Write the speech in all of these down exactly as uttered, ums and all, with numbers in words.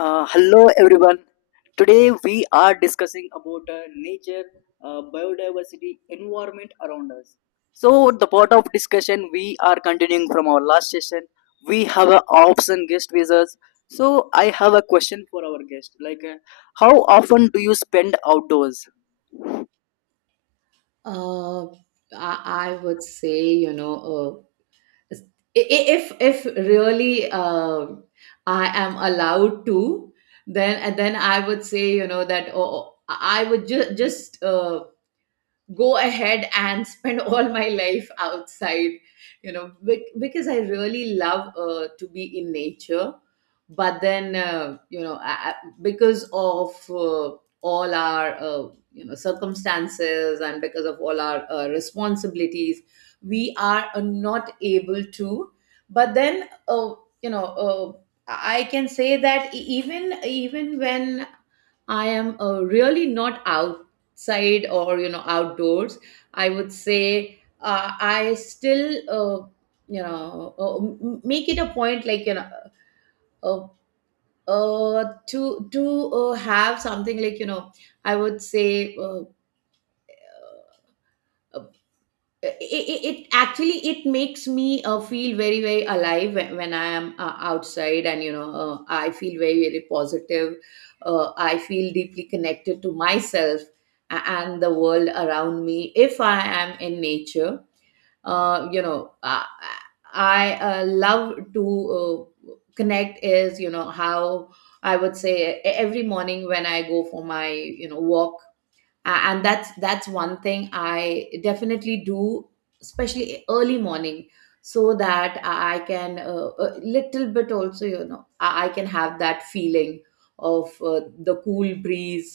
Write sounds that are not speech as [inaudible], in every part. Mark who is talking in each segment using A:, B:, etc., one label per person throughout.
A: Uh, hello everyone. Today we are discussing about uh, nature, uh, biodiversity, environment around us. So the part of discussion we are continuing from our last session. We have an option guest with us. So I have a question for our guest. Like, uh, how often do you spend outdoors?
B: Uh, I, I would say, you know, uh, i- i- if if really uh, I am allowed to, then and then I would say, you know, that oh, oh, I would ju- just uh, go ahead and [laughs] spend all my life outside you know bec- because I really love uh, to be in nature but then uh, you know I, I- because of uh, all our uh, you know circumstances and because of all our uh, responsibilities we are uh, not able to. But then uh, you know uh, I can say that e- even even when I am uh, really not outside or you know outdoors. I would say uh, I still uh, you know uh, m- make it a point like you know uh, uh, to to uh, have something like you know. I would say uh, it, it, it actually it makes me uh, feel very very alive when, when I am uh, outside, and you know uh, I feel very very positive. uh, I feel deeply connected to myself a- and the world around me if I am in nature. uh, you know i, I uh, love to uh, connect is you know how I would say e- every morning when I go for my you know walk, a- and that's that's one thing I definitely do, especially early morning, so that I can uh, a little bit also you know i I can have that feeling of uh, the cool breeze,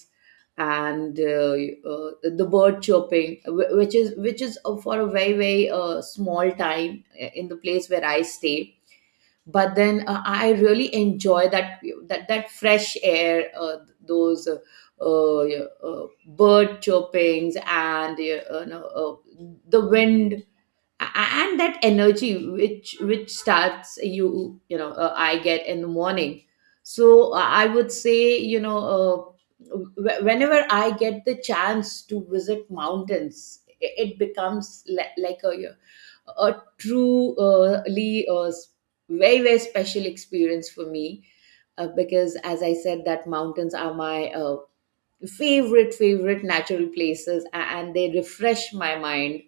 B: and uh, uh, the bird chirping, wh- which is which is uh, for a very very uh, small time uh, in the place where I stay. But then uh, I really enjoy that, that that fresh air, uh, those uh, uh, yeah, uh, bird chirpings, and yeah, uh, no, uh, the wind, a- and that energy which which starts you you know uh, I get in the morning. So uh, I would say you know uh, wh- whenever I get the chance to visit mountains, i- it becomes li- like a, yeah, a truly uh, very very special experience for me, uh, because as I said, that mountains are my uh, favorite favorite natural places, a- and they refresh my mind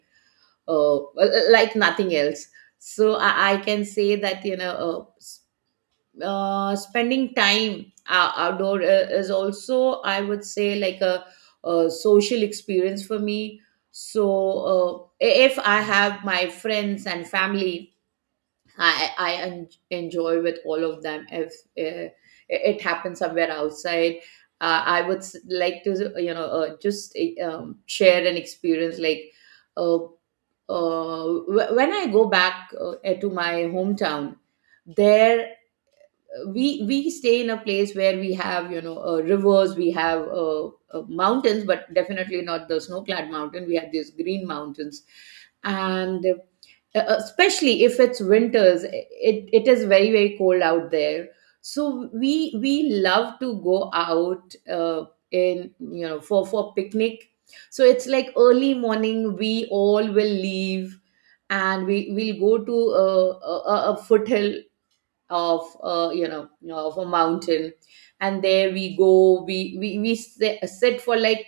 B: uh, well, uh, like nothing else. So i, I can say that you know uh, s- uh, spending time ou- outdoor uh, is also, I would say, like a, a social experience for me. So uh, if I have my friends and family, I I en- enjoy with all of them if uh, it happens somewhere outside. uh, I would s- like to you know uh, just uh, um, share an experience, like uh, uh, wh- when I go back uh, eh, to my hometown. There uh, we we stay in a place where we have you know uh, rivers, we have uh, uh, mountains, but definitely not the snow clad mountain. We have these green mountains, and uh, uh, especially if it's winters, it it is very very cold out there. So we we love to go out uh, in you know for for picnic. So it's like early morning we all will leave, and we will go to a, a, a foothill of uh, you know of a mountain. And there we go, we we, we sit sit for like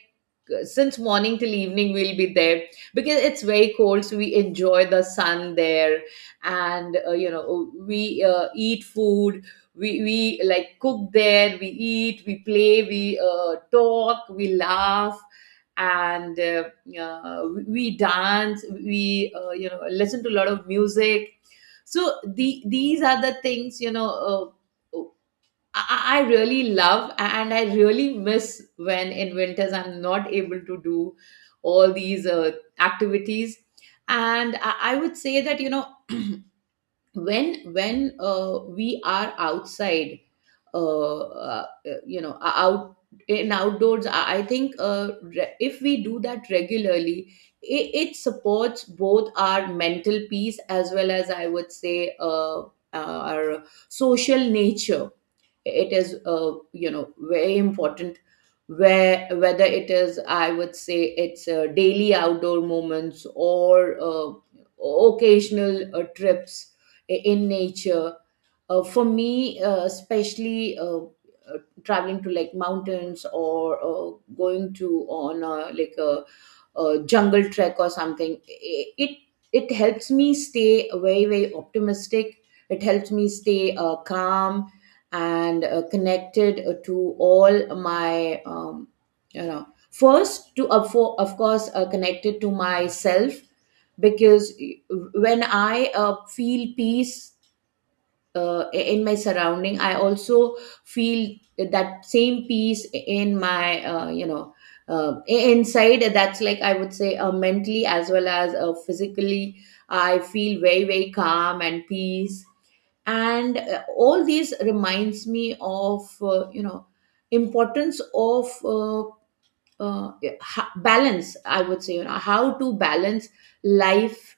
B: since morning till evening we'll be there, because it's very cold, so we enjoy the sun there. And uh, you know we uh, eat food, we, we like cook there, we eat, we play, we uh, talk, we laugh, and uh, uh, we dance, we uh, you know listen to a lot of music. So the these are the things you know uh, I, I really love and I really miss when in winters I'm not able to do all these uh, activities. And I, I would say that you know [clears throat] when when uh, we are outside, uh, uh, uh, you know, out in outdoors, I, I think uh, re- if we do that regularly, it, it supports both our mental peace as well as, I would say, uh, our social nature. It is uh, you know very important where whether it is, I would say, it's uh, daily outdoor moments or uh, occasional uh, trips i- in nature. Uh, for me, uh, especially uh, uh, traveling to like mountains, or uh, going to on a, like a uh, jungle trek or something, it it helps me stay very very optimistic, it helps me stay uh, calm, and uh, connected uh, to all my um, you know first to of for, of course uh, connected to myself. Because uh, when I uh, feel peace uh, in my surrounding, I also feel that same peace in my uh, you know uh, inside. That's like, I would say, uh, mentally as well as uh, physically I feel very very calm and peace. And uh, all these reminds me of uh, you know importance of uh, uh, ha- balance. I would say, you know, how to balance life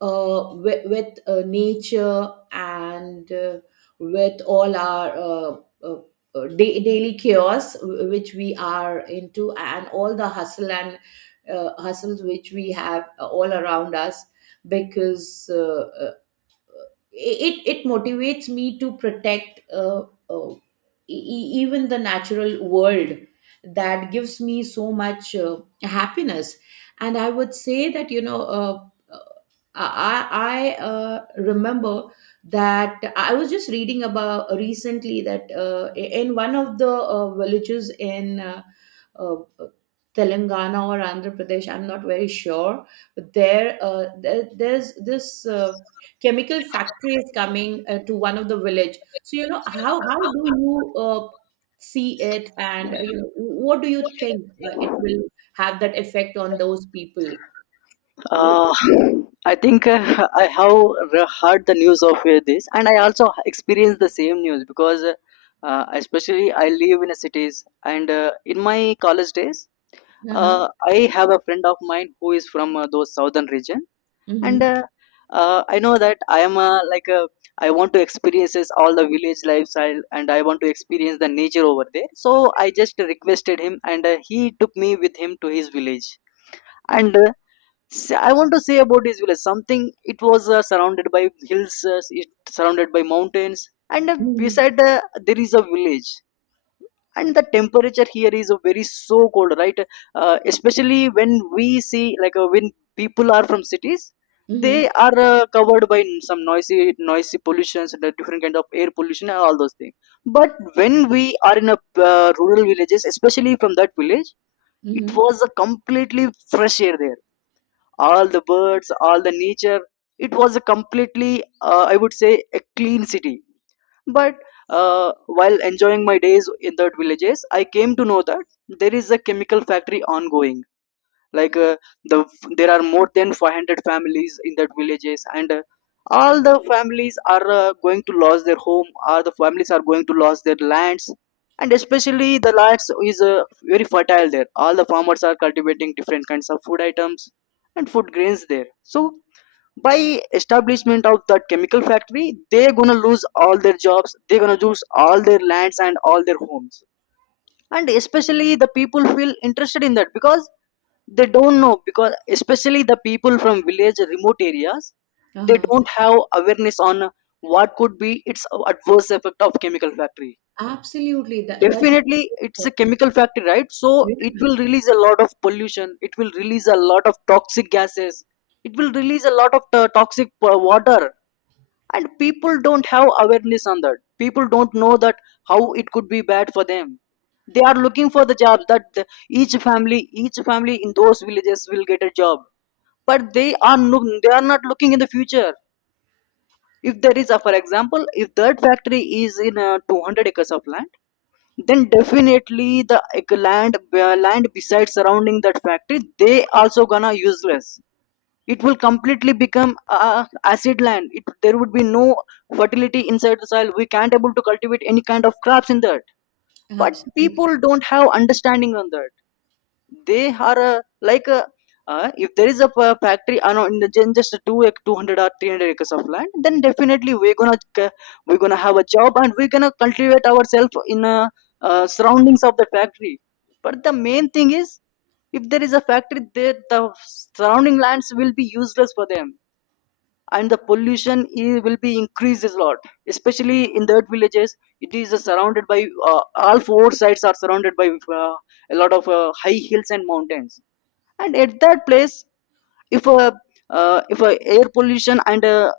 B: uh, with, with uh, nature and uh, with all our uh, uh, uh, da- daily chaos, w- which we are into, and all the hustle and uh, hustles which we have all around us. Because uh, uh, it it motivates me to protect uh, uh, e- e- even the natural world that gives me so much uh, happiness. And I would say that you know uh, uh, I I uh, remember that I was just reading about recently that uh, in one of the uh, villages in uh, uh, Telangana or Andhra Pradesh, I'm not very sure. But there, uh, there there's this uh, chemical factory is coming uh, to one of the village. So you know how how do you uh, see it, and uh, you know what do you think uh, it will have that effect on those people?
A: Uh, I think uh, I have re- heard the news of uh, this, and I also experienced the same news because, uh, uh, especially, I live in a cities, and uh, in my college days,
B: Uh-huh.
A: uh, I have a friend of mine who is from uh, those southern region, and
B: Mm-hmm.
A: uh, uh, I know that I am uh, like a, I want to experience this all the village lifestyle, and I want to experience the nature over there. So I just requested him, and uh, he took me with him to his village, and. Uh, See, I want to say about this village something. It was uh, surrounded by hills, uh, it surrounded by mountains, and uh,
B: Mm-hmm.
A: beside uh, there is a village. And the temperature here is uh, very so cold, right? Uh, especially when we see like uh, when people are from cities,
B: Mm-hmm.
A: they are uh, covered by some noisy, noisy pollutions, the different kind of air pollution, and all those things. But when we are in a uh, rural villages, especially from that village, it
B: Mm-hmm.
A: was a completely fresh air there. All the birds, all the nature. It was a completely uh, I would say a clean city. But uh, while enjoying my days in that villages, I came to know that there is a chemical factory ongoing. like uh, the there are more than five hundred families in that villages, and uh, all the families are uh, going to lose their home, or the families are going to lose their lands. And especially the lands is uh, very fertile there. All the farmers are cultivating different kinds of food items and food grains there. So by establishment of that chemical factory, they're gonna lose all their jobs, they're gonna lose all their lands and all their homes. And especially the people feel interested in that because they don't know, because especially the people from village remote areas, they
B: Uh-huh.
A: don't have awareness on what could be its adverse effect of chemical factory.
B: Absolutely. That that is
A: Definitely
B: so
A: it's a
B: important.
A: chemical factory, right? So
B: Yeah.
A: it will release a lot of pollution, it will release a lot of toxic gases, it will release a lot of to- toxic uh, water. And people don't have awareness on that, people don't know that how it could be bad for them. They are looking for the jobs that the- each family, each family in those villages will get a job. But they are, no, they are not looking in the future. If there is a, for example, if that factory is in uh, two hundred acres of land, then definitely the ec- land uh, land besides surrounding that factory, they also gonna useless. It will completely become uh, acid land. It, there would be no fertility inside the soil, we can't able to cultivate any kind of crops in that. But
B: Absolutely.
A: people don't have understanding on that. They are uh, like a, uh, if there is a p- factory uh, no, in the gen- just two ac- two hundred or three hundred acres of land, then definitely we're gonna c- we're gonna have a job, and we're gonna cultivate ourselves in uh, uh, surroundings of the factory. But the main thing is, if there is a factory there, the surrounding lands will be useless for them, and the pollution i- will be increased a lot, especially in that villages. It is uh, surrounded by uh, all four sides are surrounded by uh, a lot of uh, high hills and mountains. And at that place, if uh, uh, if uh, air pollution and uh,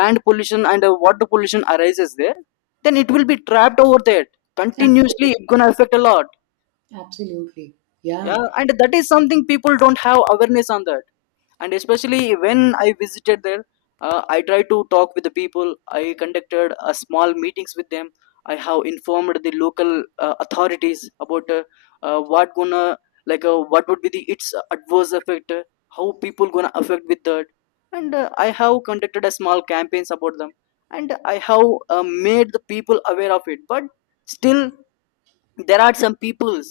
A: land pollution and uh, water pollution arises there, then it will be trapped over there. Continuously
B: Absolutely.
A: it's gonna affect a lot.
B: Absolutely. Yeah.
A: Yeah, and that is something people don't have awareness on that. And especially when I visited there, uh, I tried to talk with the people, I conducted a small meetings with them, I have informed the local uh, authorities about uh, uh, what gonna like uh, what would be the its adverse effect, uh, how people gonna affect with that. And uh, I have conducted a small campaigns about them, and I have uh, made the people aware of it. But still there are some peoples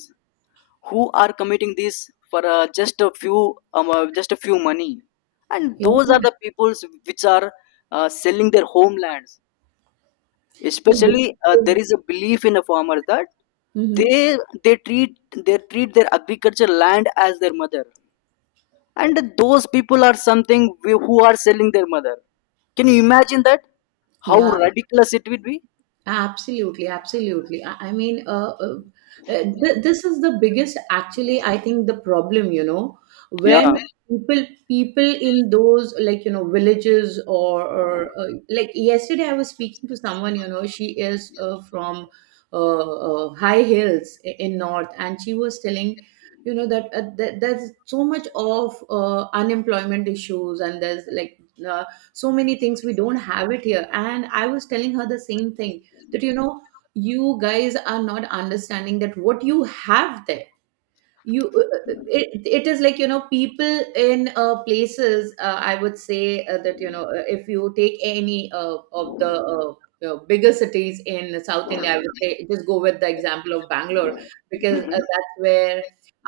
A: who are committing this for uh, just a few um, uh, just a few money. And
B: Yeah.
A: those are the peoples which are uh, selling their homelands.
B: Yeah,
A: Especially uh, there
B: because.
A: is a belief in the farmers that
B: Mhm.
A: they they treat they treat their agriculture land as their mother. And those people are something wh- who are selling their mother. Can you imagine that? How
B: Yeah.
A: ridiculous it would be.
B: Absolutely, absolutely. I, I mean, uh, uh, uh, th- this is the biggest, actually, I think, the problem, you know, when
A: Yeah. [laughs]
B: people people in those, like you know, villages, or, or uh, like yesterday I was speaking to someone, you know, she is uh, from uh, uh, high hills i- in north, and she was telling. You know that, uh, that there's so much of uh, unemployment issues, and there's like uh, so many things we don't have it here. And I was telling her the same thing that you know you guys are not understanding that what you have there. You uh, it, it is like you know people in uh, places, uh, I would say uh, that you know uh, if you take any uh, of the uh, uh, bigger cities in south india, I would say, just go with the example of bangalore, because uh,
A: Mhm.
B: that's where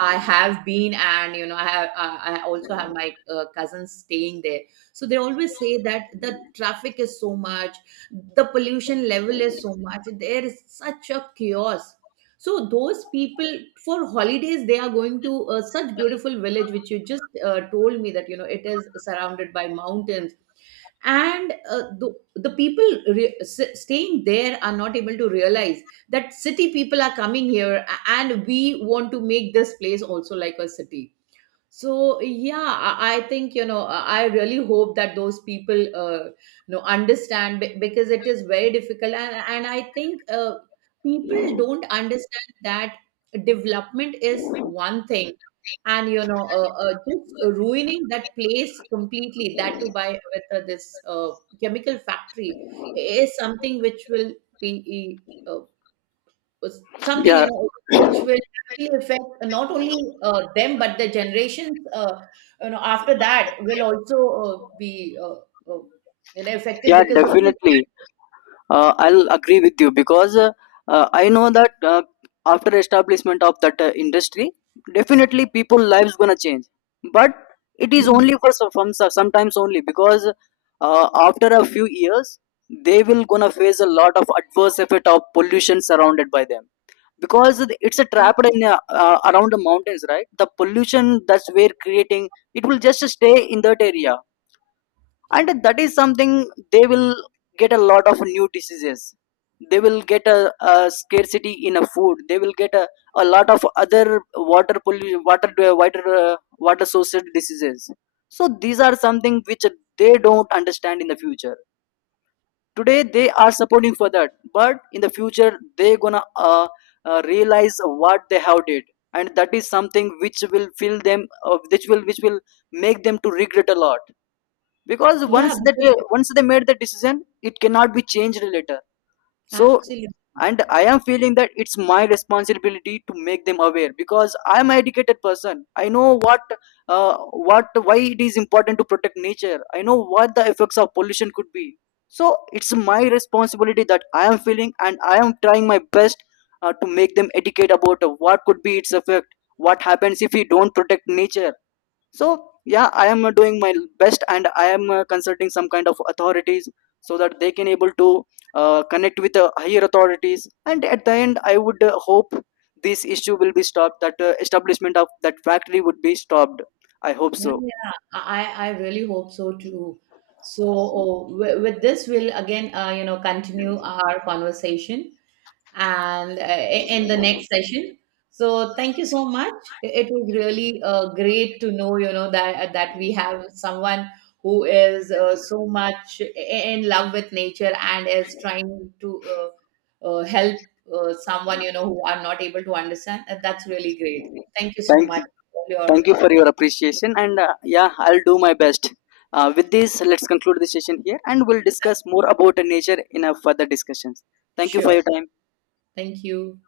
B: I have been, and you know i have i I also have my uh, cousins staying there. So they always say that the traffic is so much, the pollution level is so much, there is such a chaos. So those people for holidays, they are going to uh, such beautiful village, which you just uh, told me that you know it is surrounded by mountains, and uh, the the people re- s- staying there are not able to realize that city people are coming here, a- and we want to make this place also like a city. So yeah, I, I think you know I I really hope that those people uh, you know understand, be- because it is very difficult. and and I think uh, people don't understand that development is one thing, and you know uh, uh, just ruining that place completely, that to buy with uh, this uh, chemical factory is something which will be. Uh, was something
A: Yeah,
B: you know which will actually affect not only uh, them, but the generations uh, you know after that will also uh, be uh, uh, you know affected
A: yeah,
B: because of.
A: definitely. Uh, I'll agree with you because uh, uh, I know that uh, after establishment of that uh, industry, definitely people lives gonna change. But it is only for some, from some- sometimes only, because uh, after a few years they will gonna face a lot of adverse effect of pollution surrounded by them, because it's a trapped in uh, uh, around the mountains, right? The pollution that's we're creating, it will just stay in that area. And that is something, they will get a lot of new diseases, they will get a, a scarcity in a food, they will get a, a lot of other water pollution, water uh, water uh, water sourced diseases. So these are something which they don't understand in the future. Today they are supporting for that, but in the future they gonna uh, uh, realize what they have did. And that is something which will fill them, uh, which will which will make them to regret a lot. Because
B: Yeah,
A: once that
B: because
A: they, once they made the decision, it cannot be changed later. So,
B: absolutely,
A: and I am feeling that it's my responsibility to make them aware, because I am an educated person. I know what, uh, what why it is important to protect nature. I know what the effects of pollution could be. So it's my responsibility that I am feeling, and I am trying my best uh, to make them educate about uh, what could be its effect, what happens if we don't protect nature. So yeah, I am uh, doing my best, and I am uh, consulting some kind of authorities so that they can able to uh, connect with uh, higher authorities. And at the end, I would uh, hope this issue will be stopped, that uh, establishment of that factory would be stopped. I hope
B: yeah,
A: so.
B: yeah, i i really hope so too. So uh, wi- with this we'll again uh, you know continue our conversation, and uh, in the next session. So thank you so much. It was really uh, great to know, you know, that uh, that we have someone who is uh, so much i- in love with nature, and is trying to uh, uh, help uh, someone, you know, who are not able to understand. And that's really great. Thank you so
A: Thank you.
B: much for your.
A: Thank you for your appreciation, and uh, yeah, I'll do my best. Uh, with this, let's conclude the session here, and we'll discuss more about nature in our further discussions. Thank you for
B: Sure.
A: your time.
B: Thank you.